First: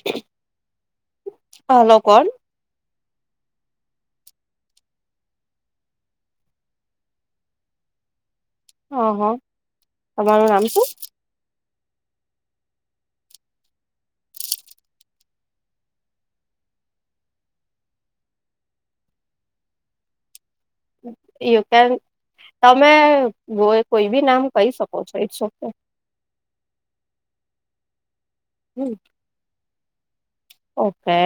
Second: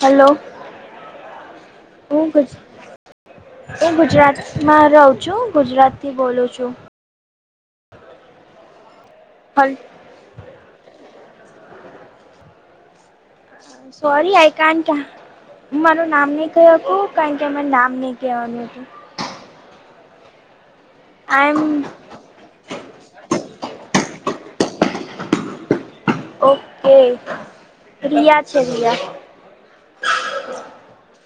Hello. Hello કોણ હું ગુજ હું ગુજરાતમાં રહું છું, ગુજરાત થી બોલુ છું. હ હ. હલ તમારું નામ શું? સોરી આય કાંટ અહ હું મારું નામ નઈ કહકુ કારણ કે મને નામ નઈ કેવાનું હતું. આઈ એ કારણ એમ તમે ઓ કોઈ ભી નામ કહી શકો છો ઇટ્સ ઓકે. ઓકે રિયા છે રિયા. ઓકે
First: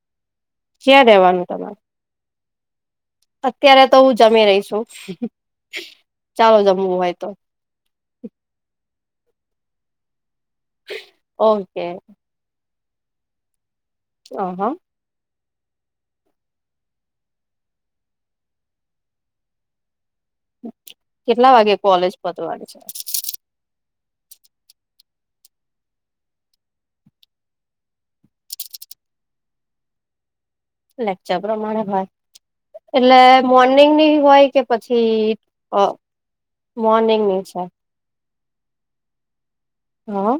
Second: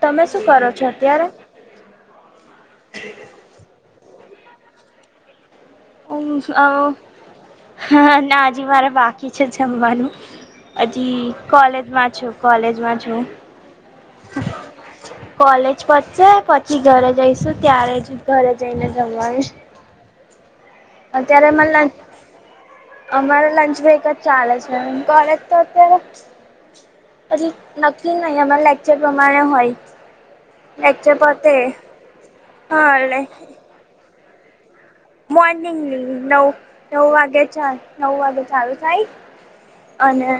તમે શું કરો છો ક્યાં અત્યારે? રેવાનું તમારે અત્યારે તો હું જમી રહી સુ. હું અહ હા ના હજી મારે બાકી છે જમવાનું. હજી ઓકે કોલેજમાં છું કોલેજમાં છું હ. કોલેજ પતસે પછી ઘરે જઈશું ત્યારે જ ઘરે જઈને જમવાનું અત્યારે કેટલા મન વાગે લાગ કોલેજ પતવાની છે અમારે લંચ બ્રેક જ ચાલે છે કોલેજ તો અત્યારે હજી નક્કી નઈ અમારા લેક્ચર પ્રમાણે હોય. લેક્ચર પ્રમાણે હોય એટલે મોર્નિંગની હોય કે પછી મોર્નિંગની નવ નવ મોર્નિંગ ની વાગે છે ચા નવ વાગે ચાલુ થાય અને હા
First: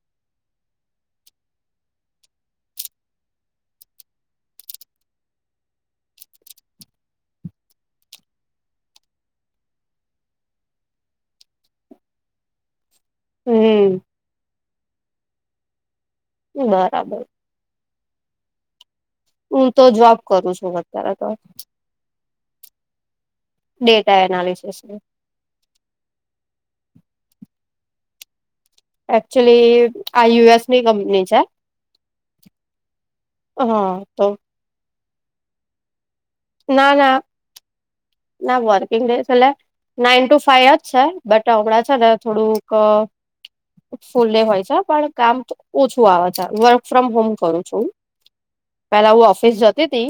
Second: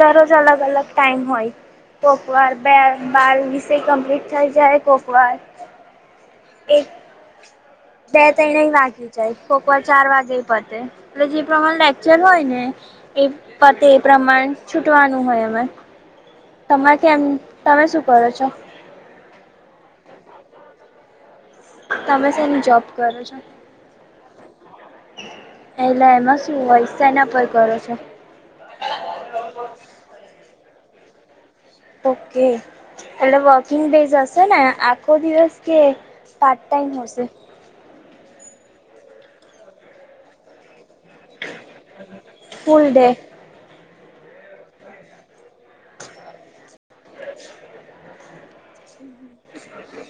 દરોજ અલગ અલગ ટાઈમ હોય. કોક વાર બે બાર વીસેય કમ્પ્લીટ થઈ જાય કોક વાર એક બે ત્રણયેય વાગી જાય બોપર ચાર વાગેય પતે. એટલે જી પ્રમાણે લેક્ચર હોય ને એ પતે હમ એ પ્રમાણ છૂટવાનું હોય અમે. તમાર બરાબર કેમ, તમે શું કરો છો? હું તો જોબ કરું શું અત્યારે તો. તમે શેની જોબ કરો છો? ડેટા એનાલિસિસ ની. એટલે એમાં શું હોય, સેના પર કરો છો? એક્ચ્યુઅલી આ યુ એસ ની કંપની છે. ઓકે એટલે વોકિંગ હા બેઝ તો હશે ને આખો દિવસ કે પાર્ટ ટાઈમ ના ના હશે? ના વર્કિંગ ડેયઝ એટલે નાઈન ટુ ફાઈ જ છે. બટ હમણાં છે ને થોડુંક full uh day full day હોય છે પણ કામ ઓછું આવે છે. વર્ક ફ્રોમ હોમ કરું છું હું. પેલા હું ઓફીસ જતીતી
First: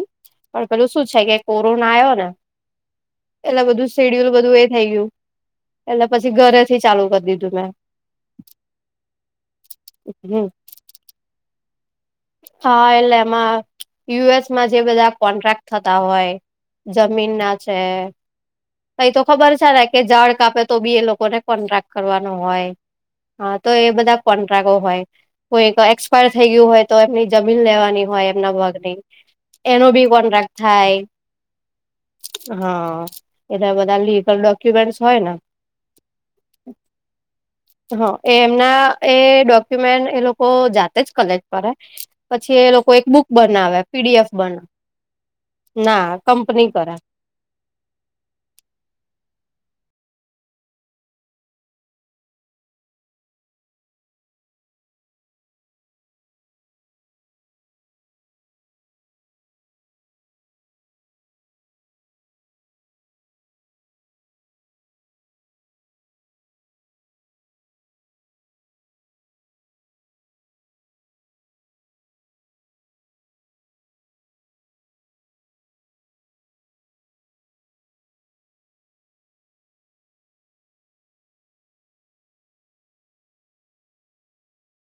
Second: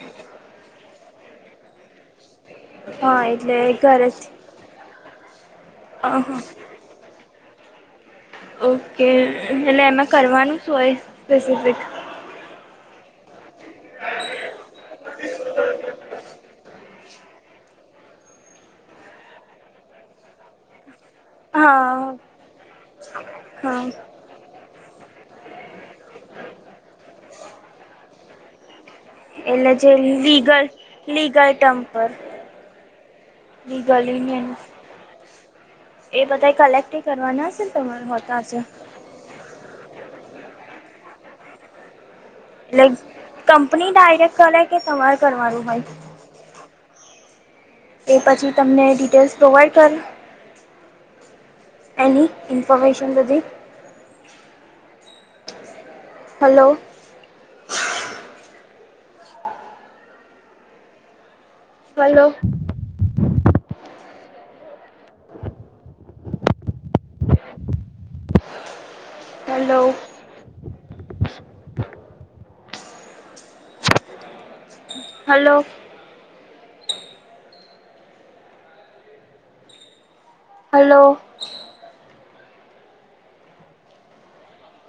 પણ પેલું શું છે કે કોરોના આયો ને હા એટલે બધું ઘરેથી સીડીયુલ બધું એ થઇ ગયું એટલે પછી અહા. ઘરેથી ચાલુ કરી દીધું મેં. ઓકે એટલે એમાં હમ કરવાનું શું હોય? સ્પેસિફિક, હા એટલે એમાં યુ એસ માં જે બધા કોન્ટ્રાક્ટ થતા હોય. જમીન ના છે, એ તો ખબર સે ને કે ઝાડ કાપે તો બી એ લોકોને કોન્ટ્રાક્ટ હા કરવાનો હોય, હા તો એ બધા કોન્ટ્રાક્ટ ઓ હોય, કોઈ એક્સપાયર થઈ ગયું હોય તો એમની લેવાની હોય એમના ભાગ ની, એટલે જે વીગલ લીગલ ટર્મ પર, હા એના બધા લીગલ ડોક્યુમેન્ટ હોય ને, એ બધાય કલેક્ટએય કરવાના હશે ને તમાર હા એ હોતા હશે. એમના એ ડોક્યુમેન્ટ એ લોકો જાતે જ કલેક્ટ કરે, પછી એ એટલે લોકો એક બુક બનાવે company P D F direct બના, કરે કે તમારે કરવાનું હોય? ના કંપની કરે. એ પછી તમને ડિટેલ્સ પ્રોવાઈડ કરે. એની ઇન્ફોર્મેશન બધી. Hello, hello, [inaudible] hello. Hello, hello.